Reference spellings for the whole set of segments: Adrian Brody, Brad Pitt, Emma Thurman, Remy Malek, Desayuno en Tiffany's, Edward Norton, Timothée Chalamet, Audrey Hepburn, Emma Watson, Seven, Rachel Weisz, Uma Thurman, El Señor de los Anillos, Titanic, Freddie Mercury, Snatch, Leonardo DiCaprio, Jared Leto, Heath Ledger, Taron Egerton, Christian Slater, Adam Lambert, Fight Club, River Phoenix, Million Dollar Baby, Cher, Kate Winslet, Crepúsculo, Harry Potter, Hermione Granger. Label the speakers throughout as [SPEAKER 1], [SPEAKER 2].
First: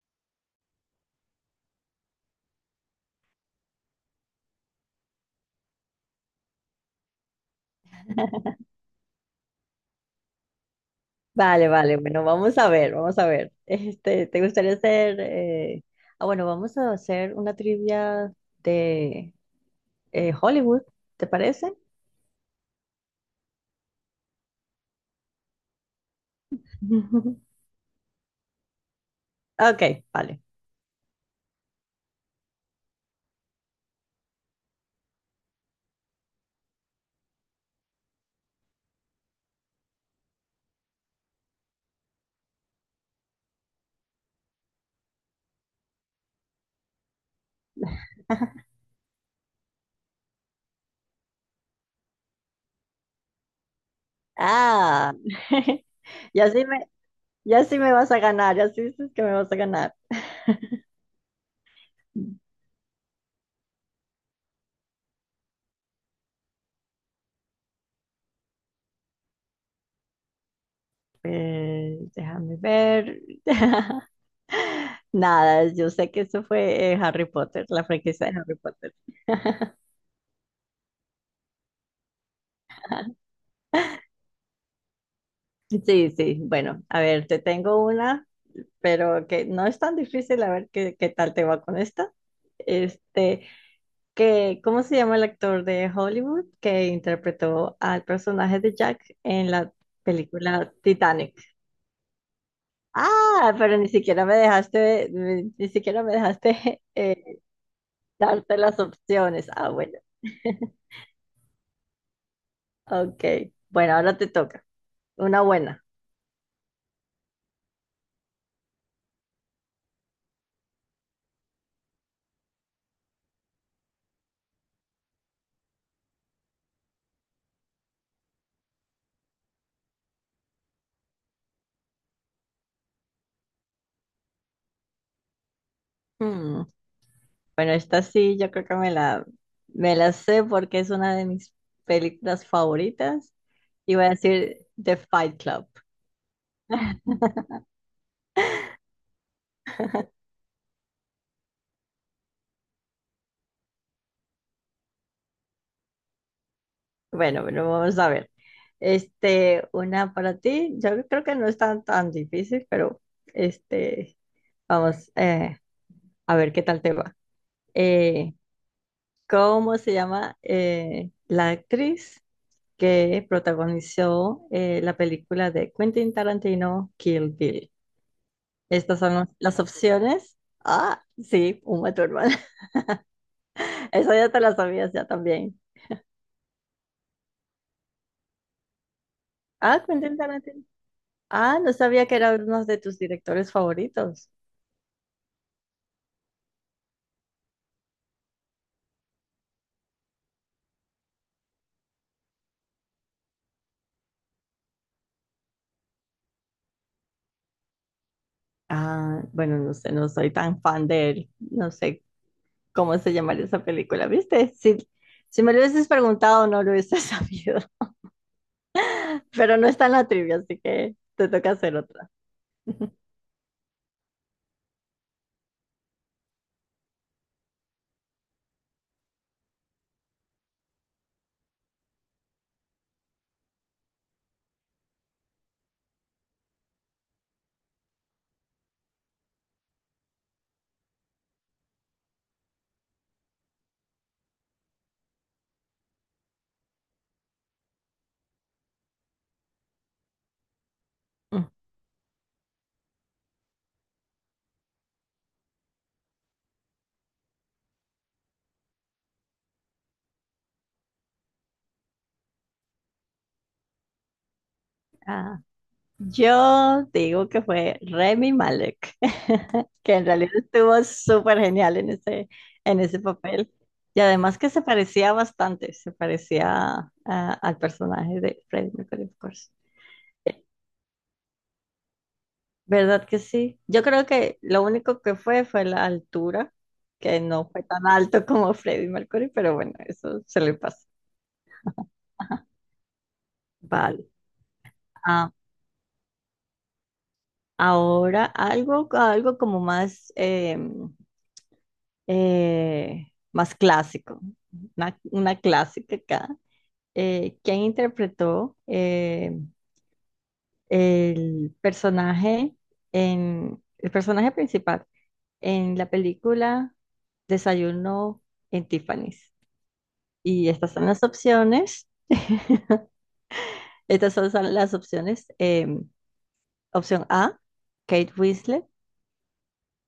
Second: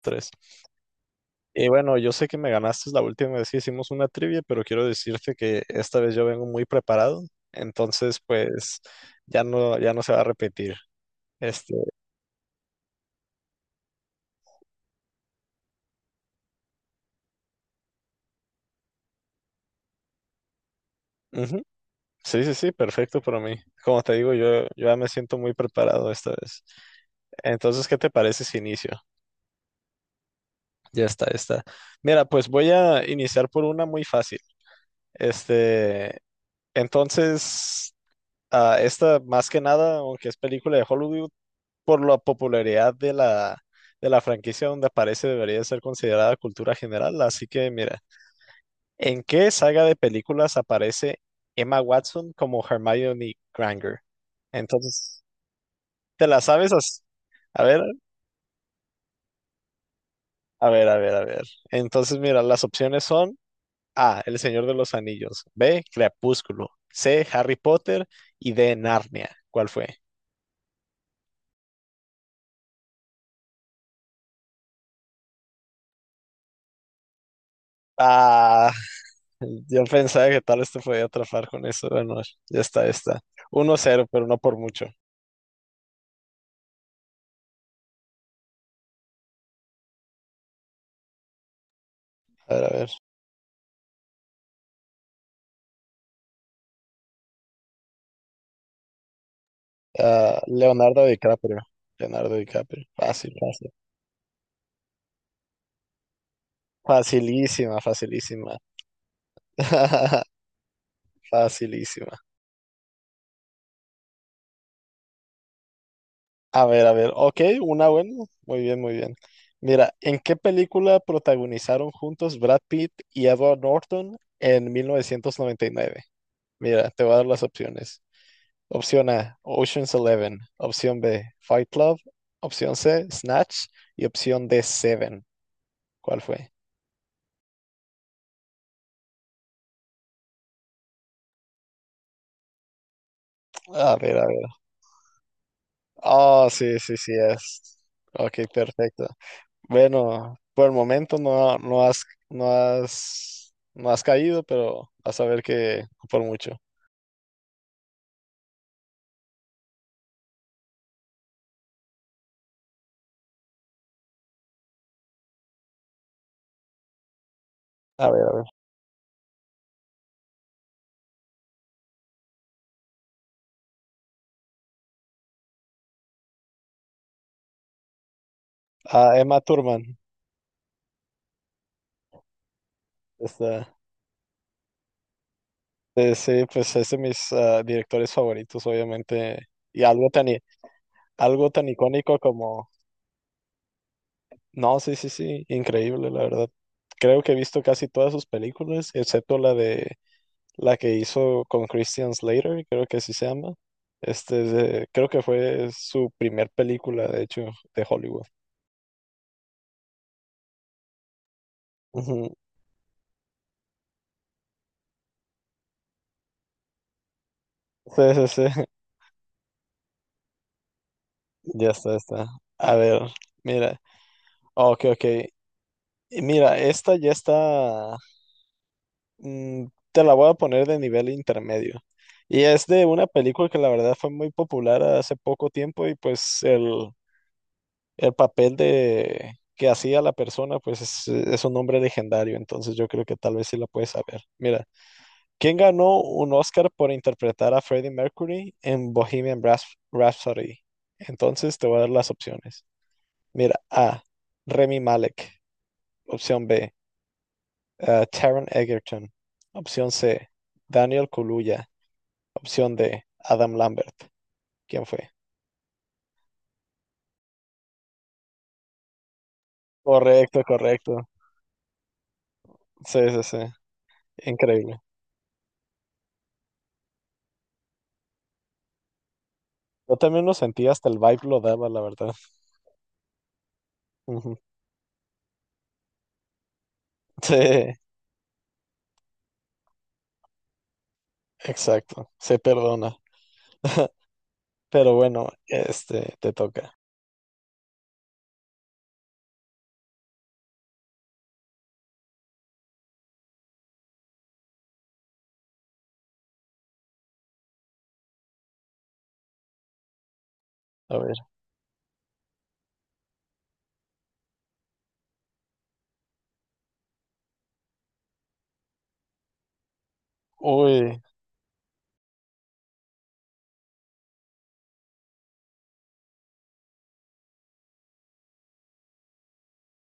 [SPEAKER 1] Tres. Y bueno, yo sé que me ganaste la última vez que hicimos una trivia, pero quiero decirte que esta vez yo vengo muy preparado, entonces pues ya no, ya no se va a repetir.
[SPEAKER 2] Vale,
[SPEAKER 1] Este,
[SPEAKER 2] vale, bueno, vamos a ver, vamos a ver. ¿Te gustaría hacer? Ah, bueno, vamos a hacer una trivia de Hollywood, ¿te
[SPEAKER 1] Ujú.
[SPEAKER 2] parece?
[SPEAKER 1] Sí, sí, sí, perfecto para mí. Como te digo, yo ya me siento muy preparado esta vez. Entonces, ¿qué te parece si inicio?
[SPEAKER 2] Ok, vale.
[SPEAKER 1] Ya está, ya está. Mira, pues voy a iniciar por una muy fácil. Este, entonces, esta más que nada, aunque es película de Hollywood, por la popularidad de la franquicia donde aparece, debería ser considerada cultura general. Así que mira, ¿en qué saga de películas aparece Emma Watson como Hermione Granger?
[SPEAKER 2] Ah,
[SPEAKER 1] Entonces, ¿te la
[SPEAKER 2] ya sí
[SPEAKER 1] sabes?
[SPEAKER 2] me,
[SPEAKER 1] A
[SPEAKER 2] ya sí
[SPEAKER 1] ver,
[SPEAKER 2] me vas a ganar, ya sí dices que me vas a ganar.
[SPEAKER 1] a ver, a ver, a ver. Entonces, mira, las opciones son A, El Señor de los Anillos, B, Crepúsculo, C, Harry Potter y D, Narnia. ¿Cuál fue?
[SPEAKER 2] Déjame ver. Nada, yo sé que eso fue Harry Potter, la franquicia de Harry
[SPEAKER 1] Ah,
[SPEAKER 2] Potter.
[SPEAKER 1] yo pensaba que tal vez te podía atrapar con eso. Bueno, ya está, ya está. 1-0, pero no por mucho.
[SPEAKER 2] Sí, sí, bueno, a ver, te tengo una, pero que no es tan difícil, a ver qué tal te va con esta.
[SPEAKER 1] A ver, a ver.
[SPEAKER 2] Este, que, ¿cómo se llama el actor de Hollywood que interpretó al personaje de Jack en la
[SPEAKER 1] Ah,
[SPEAKER 2] película
[SPEAKER 1] Leonardo
[SPEAKER 2] Titanic?
[SPEAKER 1] DiCaprio. Leonardo DiCaprio. Fácil,
[SPEAKER 2] Ah,
[SPEAKER 1] fácil.
[SPEAKER 2] pero ni siquiera me dejaste, ni siquiera me dejaste
[SPEAKER 1] Facilísima, facilísima.
[SPEAKER 2] darte las opciones. Ah, bueno,
[SPEAKER 1] Facilísima.
[SPEAKER 2] ok. Bueno, ahora te toca. Una buena.
[SPEAKER 1] A ver, a ver. Ok, una buena. Muy bien, muy bien. Mira, ¿en qué película protagonizaron juntos Brad Pitt y Edward Norton en 1999? Mira, te voy a dar las opciones. Opción A, Ocean's Eleven. Opción B, Fight Club. Opción C, Snatch. Y opción D, Seven. ¿Cuál fue?
[SPEAKER 2] Hmm, bueno, esta sí, yo creo que me la sé porque es una de mis películas favoritas.
[SPEAKER 1] A
[SPEAKER 2] Iba a
[SPEAKER 1] ver, a ver.
[SPEAKER 2] decir The Fight Club.
[SPEAKER 1] Ah, sí, sí, sí es. Ok, perfecto. Bueno, por el momento no, no has caído, pero vas a ver que no por mucho.
[SPEAKER 2] Bueno, bueno, vamos a ver. Este, una para ti. Yo creo que no es tan difícil, pero este, vamos a ver qué tal te va.
[SPEAKER 1] A ver, a
[SPEAKER 2] Eh,
[SPEAKER 1] ver.
[SPEAKER 2] ¿Cómo se llama la actriz que protagonizó la película de Quentin Tarantino, Kill Bill? Estas
[SPEAKER 1] Ah,
[SPEAKER 2] son
[SPEAKER 1] Emma
[SPEAKER 2] las
[SPEAKER 1] Thurman.
[SPEAKER 2] opciones. Ah, sí, Uma Thurman.
[SPEAKER 1] Esta,
[SPEAKER 2] Eso ya te la sabías ya también.
[SPEAKER 1] sí, pues es de mis directores favoritos, obviamente. Y
[SPEAKER 2] Ah, Quentin Tarantino.
[SPEAKER 1] algo
[SPEAKER 2] Ah,
[SPEAKER 1] tan
[SPEAKER 2] no sabía
[SPEAKER 1] icónico
[SPEAKER 2] que era
[SPEAKER 1] como.
[SPEAKER 2] uno de tus directores favoritos.
[SPEAKER 1] No, sí, sí, sí, increíble, la verdad. Creo que he visto casi todas sus películas, excepto la de la que hizo con Christian Slater, creo que así se llama. Creo que fue su primer película, de hecho, de Hollywood.
[SPEAKER 2] Ah, bueno, no sé, no soy tan fan de él. No sé
[SPEAKER 1] Ujú.
[SPEAKER 2] cómo se llamaría esa película, ¿viste? Si, si me lo hubieses preguntado, no lo hubiese sabido.
[SPEAKER 1] Sí, sí, sí.
[SPEAKER 2] Pero no está en la trivia, así que te toca
[SPEAKER 1] Ya
[SPEAKER 2] hacer
[SPEAKER 1] está, ya
[SPEAKER 2] otra.
[SPEAKER 1] está. A ver, mira. Oh, ok, ok. Y mira, esta ya está. mm, te la voy a poner de nivel intermedio. Y es de una película que la verdad fue muy popular hace poco tiempo y pues el papel de que hacía la persona, pues es un hombre legendario, entonces yo creo que tal vez sí la puedes saber. Mira, ¿quién ganó un Oscar por interpretar a Freddie Mercury en Bohemian Rhapsody?
[SPEAKER 2] Mm.
[SPEAKER 1] Entonces te voy a dar las opciones. Mira, A, Remy Malek, opción B, Taron Egerton, opción C, Daniel Kaluuya, opción D, Adam Lambert. ¿Quién fue?
[SPEAKER 2] Ah, yo digo que fue Remy Malek, que en realidad
[SPEAKER 1] Correcto,
[SPEAKER 2] estuvo
[SPEAKER 1] correcto.
[SPEAKER 2] súper genial en
[SPEAKER 1] Sí,
[SPEAKER 2] ese
[SPEAKER 1] sí, sí.
[SPEAKER 2] papel. Y además que se
[SPEAKER 1] Increíble.
[SPEAKER 2] parecía bastante, se parecía al personaje de Freddie Mercury, of course.
[SPEAKER 1] Yo también lo sentí, hasta el vibe lo daba, la verdad.
[SPEAKER 2] ¿Verdad que sí? Yo creo
[SPEAKER 1] Ujú.
[SPEAKER 2] que lo único que fue fue la altura, que
[SPEAKER 1] Sí,
[SPEAKER 2] no fue tan alto como Freddie Mercury, pero bueno, eso se le pasa.
[SPEAKER 1] exacto, se
[SPEAKER 2] Ajá.
[SPEAKER 1] perdona.
[SPEAKER 2] Vale.
[SPEAKER 1] Pero bueno,
[SPEAKER 2] Ah,
[SPEAKER 1] te toca.
[SPEAKER 2] ahora algo, algo como más, eh, más clásico, una clásica acá. ¿Quién interpretó
[SPEAKER 1] A ver.
[SPEAKER 2] el personaje en el personaje principal en la película Desayuno en Tiffany's? Y estas son
[SPEAKER 1] Uy,
[SPEAKER 2] las opciones. Estas son las opciones. Opción A, Kate Winslet.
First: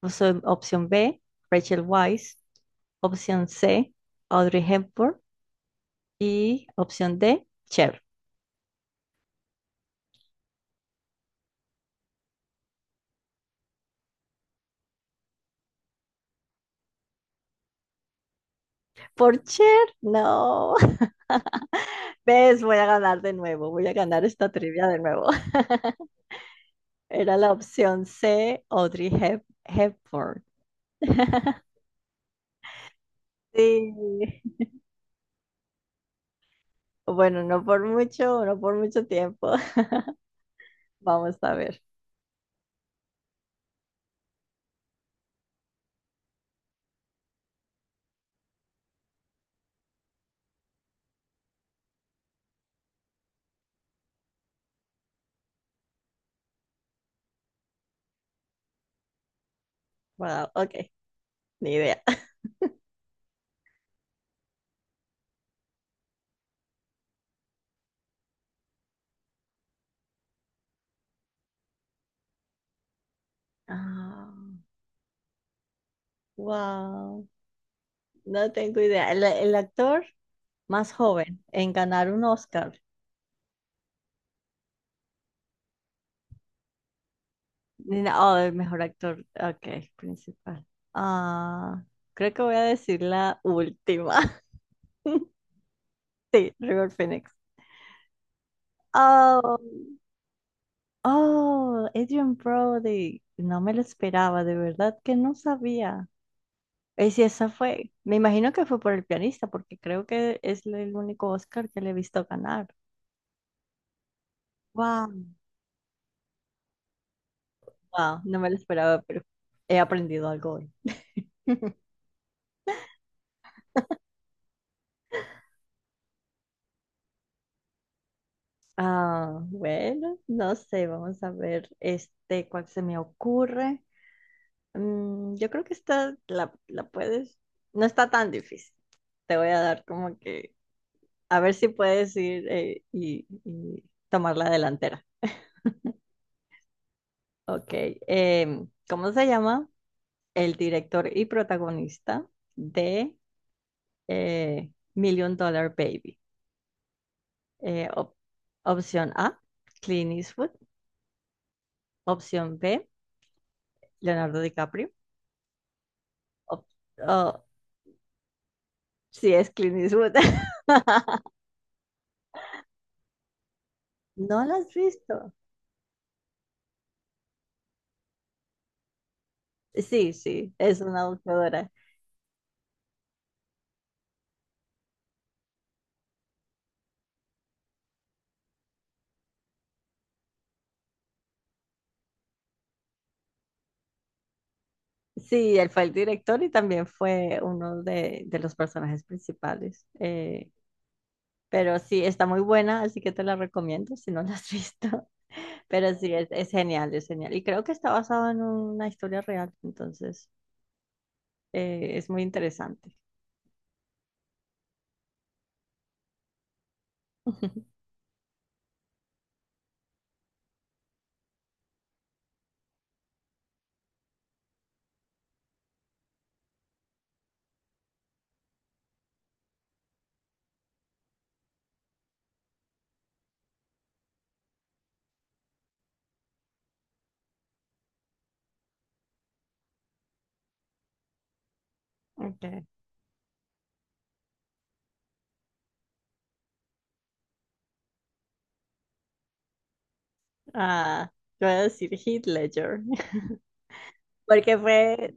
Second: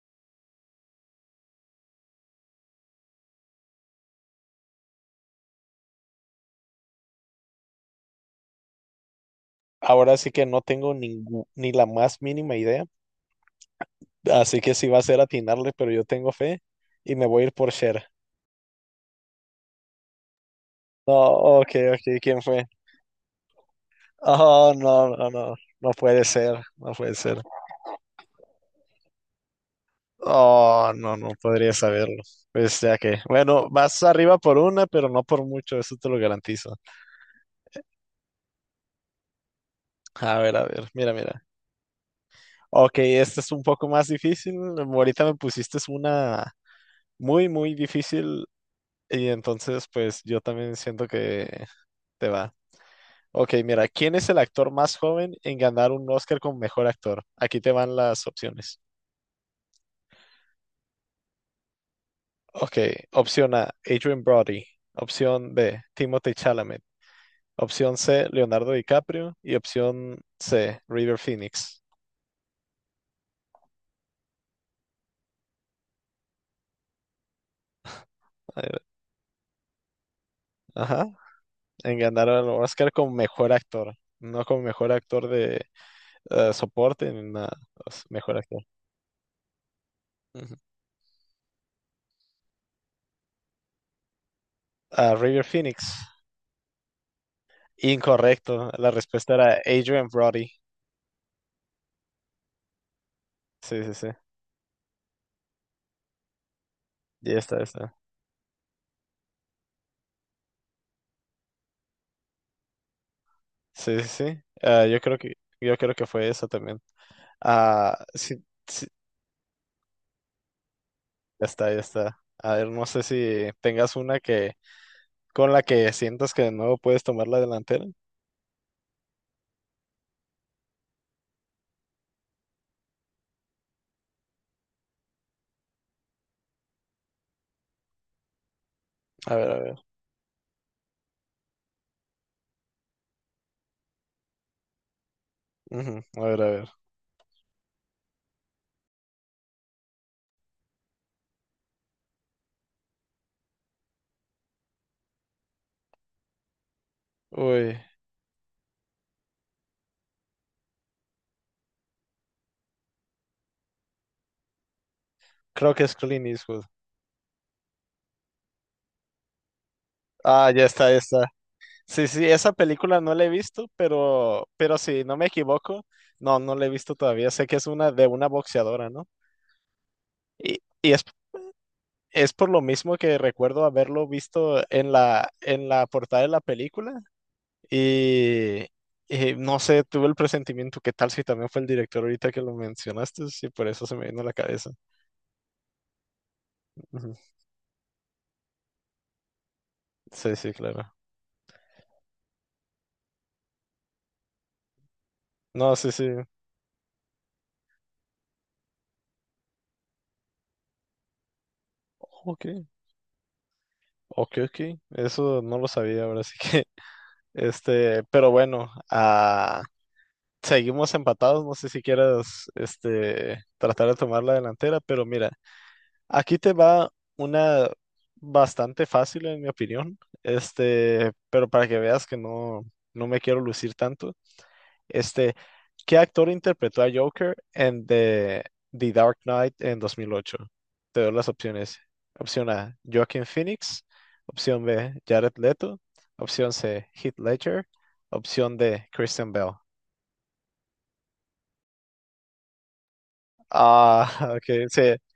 [SPEAKER 2] Opción B, Rachel Weisz. Opción C, Audrey Hepburn. Y opción D, Cher.
[SPEAKER 1] ahora sí que no tengo ni la más mínima idea, así que sí va a ser atinarle, pero yo tengo fe y me voy a ir por Cher.
[SPEAKER 2] Por Cher, no.
[SPEAKER 1] No, ok, ok, ¿quién
[SPEAKER 2] ¿Ves?
[SPEAKER 1] fue?
[SPEAKER 2] Voy a ganar de nuevo. Voy a ganar esta
[SPEAKER 1] Oh,
[SPEAKER 2] trivia de
[SPEAKER 1] no,
[SPEAKER 2] nuevo.
[SPEAKER 1] no, no, no puede ser, no puede
[SPEAKER 2] Era
[SPEAKER 1] ser.
[SPEAKER 2] la opción C, Hepburn.
[SPEAKER 1] Oh, no, no podría saberlo. Pues ya que, bueno,
[SPEAKER 2] Sí.
[SPEAKER 1] vas arriba por una, pero no por mucho, eso te lo garantizo.
[SPEAKER 2] Bueno, no por mucho, no por mucho tiempo.
[SPEAKER 1] A ver, mira,
[SPEAKER 2] Vamos
[SPEAKER 1] mira.
[SPEAKER 2] a ver.
[SPEAKER 1] Ok, esta es un poco más difícil. Ahorita me pusiste una muy, muy difícil y entonces pues yo también siento que te va. Ok, mira, ¿quién es el actor más joven en ganar un Oscar como mejor actor? Aquí te van las opciones.
[SPEAKER 2] Wow, ok, ni idea.
[SPEAKER 1] Ok, opción A, Adrian Brody. Opción B, Timothée Chalamet. Opción C, Leonardo DiCaprio. Y opción C, River Phoenix.
[SPEAKER 2] Ah, wow, no tengo
[SPEAKER 1] Eh,
[SPEAKER 2] idea. El actor más
[SPEAKER 1] Ajá,
[SPEAKER 2] joven en
[SPEAKER 1] en
[SPEAKER 2] ganar un
[SPEAKER 1] ganar el
[SPEAKER 2] Oscar.
[SPEAKER 1] Oscar como mejor actor, no como mejor actor de soporte en una
[SPEAKER 2] Ni na- Oh,
[SPEAKER 1] mejor
[SPEAKER 2] el
[SPEAKER 1] actor.
[SPEAKER 2] mejor actor, ok,
[SPEAKER 1] Ujú.
[SPEAKER 2] principal. Ah, creo que voy a decir la última.
[SPEAKER 1] Ah, River Phoenix.
[SPEAKER 2] Sí, River Phoenix.
[SPEAKER 1] Incorrecto. La respuesta era
[SPEAKER 2] Oh,
[SPEAKER 1] Adrian Brody.
[SPEAKER 2] oh, Adrian Brody. No me lo
[SPEAKER 1] Sí, sí, sí.
[SPEAKER 2] esperaba, de verdad que no sabía. Y si
[SPEAKER 1] Ya
[SPEAKER 2] esa
[SPEAKER 1] está, ya
[SPEAKER 2] fue,
[SPEAKER 1] está.
[SPEAKER 2] me imagino que fue por el pianista, porque creo que es el único Oscar que le he visto ganar.
[SPEAKER 1] Sí, sí, sí. Ah, yo
[SPEAKER 2] Wow,
[SPEAKER 1] creo que, yo creo que fue eso también. Ah,
[SPEAKER 2] wow, no
[SPEAKER 1] sí,
[SPEAKER 2] me lo
[SPEAKER 1] sí,
[SPEAKER 2] esperaba, pero he aprendido algo hoy.
[SPEAKER 1] ya está, ya está. A ver, no sé si tengas una que con la que sientas que de nuevo puedes tomar la delantera.
[SPEAKER 2] Ah, bueno, no sé, vamos a ver este cuál se me ocurre. Mm, yo creo que esta la puedes, no está tan difícil.
[SPEAKER 1] A
[SPEAKER 2] Te voy
[SPEAKER 1] ver, a
[SPEAKER 2] a
[SPEAKER 1] ver.
[SPEAKER 2] dar como que a ver si puedes ir y tomar la delantera.
[SPEAKER 1] Ujú, a ver, a ver.
[SPEAKER 2] Ok, ¿cómo se llama el director y protagonista de eh, Million Dollar Baby?
[SPEAKER 1] Uy,
[SPEAKER 2] Eh, op- Opción A, Clint Eastwood. Opción B, Leonardo DiCaprio.
[SPEAKER 1] creo que es Clint Eastwood.
[SPEAKER 2] Op- oh, sí, es Clint Eastwood.
[SPEAKER 1] Ah, ya está, ya está. Sí, sí, esa película no la he visto,
[SPEAKER 2] ¿No
[SPEAKER 1] pero,
[SPEAKER 2] la has
[SPEAKER 1] pero si no me
[SPEAKER 2] visto?
[SPEAKER 1] equivoco, no, no la he visto todavía. Sé que es una de una boxeadora, ¿no?
[SPEAKER 2] Sí, sí,
[SPEAKER 1] Y,
[SPEAKER 2] es
[SPEAKER 1] y es,
[SPEAKER 2] una boxeadora.
[SPEAKER 1] es por lo mismo que recuerdo haberlo visto en la, portada de la película. Y, y no sé, tuve el presentimiento, ¿qué tal si también fue el director ahorita que lo mencionaste? Sí, por eso se me vino a la cabeza.
[SPEAKER 2] Sí, él fue el director y también
[SPEAKER 1] Ujú.
[SPEAKER 2] fue uno de los personajes principales.
[SPEAKER 1] Sí, sí, claro.
[SPEAKER 2] Pero sí, está muy buena, así que te la recomiendo si no la has visto.
[SPEAKER 1] No, sí,
[SPEAKER 2] Pero
[SPEAKER 1] sí.
[SPEAKER 2] sí, es genial, es genial. Y creo que está basado en una historia real, entonces es muy
[SPEAKER 1] Ok,
[SPEAKER 2] interesante.
[SPEAKER 1] ok, ok. Eso no lo sabía ahora, sí que. Pero bueno, seguimos empatados, no sé si quieras tratar de tomar la delantera, pero mira, aquí te va una bastante fácil en mi opinión, pero para que veas que no, no me quiero lucir tanto, este, ¿qué actor interpretó a Joker en The Dark Knight en 2008? Te doy las opciones. Opción
[SPEAKER 2] Ok.
[SPEAKER 1] A, Joaquin Phoenix, opción B, Jared Leto, opción C, Heath Ledger, opción D, Christian Bale.
[SPEAKER 2] Ah, yo voy a decir Heath Ledger,
[SPEAKER 1] Ah, ok,
[SPEAKER 2] porque
[SPEAKER 1] sí,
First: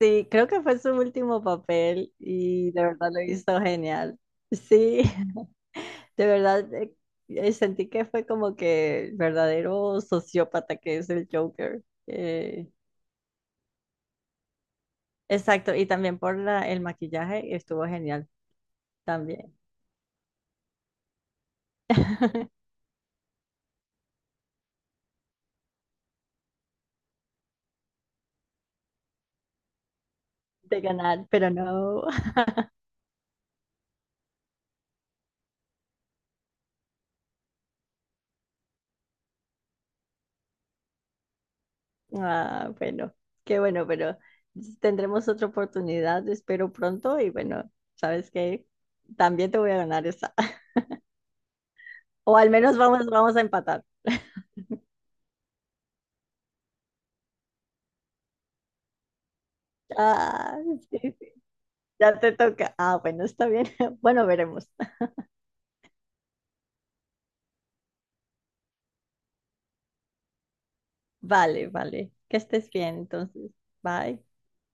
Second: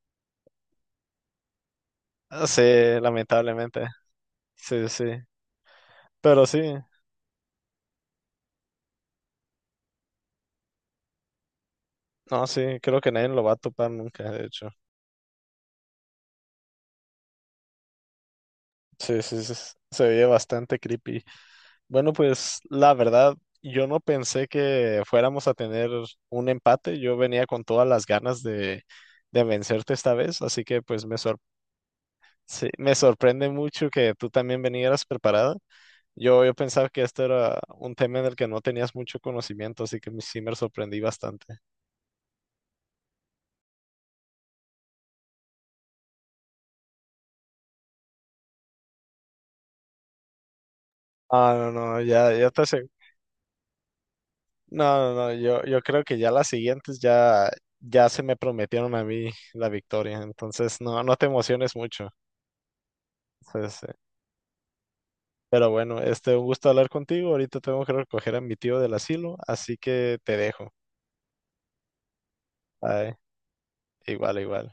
[SPEAKER 2] sí, creo que fue su último papel
[SPEAKER 1] sí,
[SPEAKER 2] y de verdad lo hizo
[SPEAKER 1] lamentablemente.
[SPEAKER 2] genial.
[SPEAKER 1] Sí,
[SPEAKER 2] Sí,
[SPEAKER 1] sí.
[SPEAKER 2] de
[SPEAKER 1] Pero sí,
[SPEAKER 2] verdad sentí que fue como que el verdadero sociópata que es el Joker.
[SPEAKER 1] no, sí,
[SPEAKER 2] Eh,
[SPEAKER 1] creo que nadie lo va a topar nunca, de hecho.
[SPEAKER 2] exacto, y también por el maquillaje estuvo genial
[SPEAKER 1] Sí, sí, sí,
[SPEAKER 2] también.
[SPEAKER 1] se veía bastante creepy. Bueno, pues la verdad, yo no pensé que fuéramos a tener un empate. Yo venía con todas las ganas de vencerte esta vez, así
[SPEAKER 2] De
[SPEAKER 1] que pues
[SPEAKER 2] ganar, pero no.
[SPEAKER 1] sí, me sorprende mucho que tú también vinieras preparada. Yo pensaba que este era un tema en el que no tenías mucho conocimiento, así que sí me sorprendí bastante.
[SPEAKER 2] Ah, bueno, qué bueno, pero tendremos otra oportunidad, espero pronto y bueno, ¿sabes qué? También te voy a ganar esa,
[SPEAKER 1] Ah, no, no, ya,
[SPEAKER 2] o
[SPEAKER 1] ya
[SPEAKER 2] al
[SPEAKER 1] te
[SPEAKER 2] menos
[SPEAKER 1] asegu-
[SPEAKER 2] vamos, vamos a empatar.
[SPEAKER 1] No, no, no, yo creo que ya las siguientes ya se me prometieron a mí la victoria,
[SPEAKER 2] Ah,
[SPEAKER 1] entonces
[SPEAKER 2] sí,
[SPEAKER 1] no, no te
[SPEAKER 2] sí,
[SPEAKER 1] emociones mucho.
[SPEAKER 2] ya te toca. Ah, bueno, está bien.
[SPEAKER 1] Entonces,
[SPEAKER 2] Bueno, veremos.
[SPEAKER 1] pero bueno, un gusto hablar contigo. Ahorita tengo que recoger a mi tío del asilo, así que te dejo.
[SPEAKER 2] Vale, vale. Que estés bien,
[SPEAKER 1] Ay,
[SPEAKER 2] entonces. Bye.
[SPEAKER 1] igual, igual.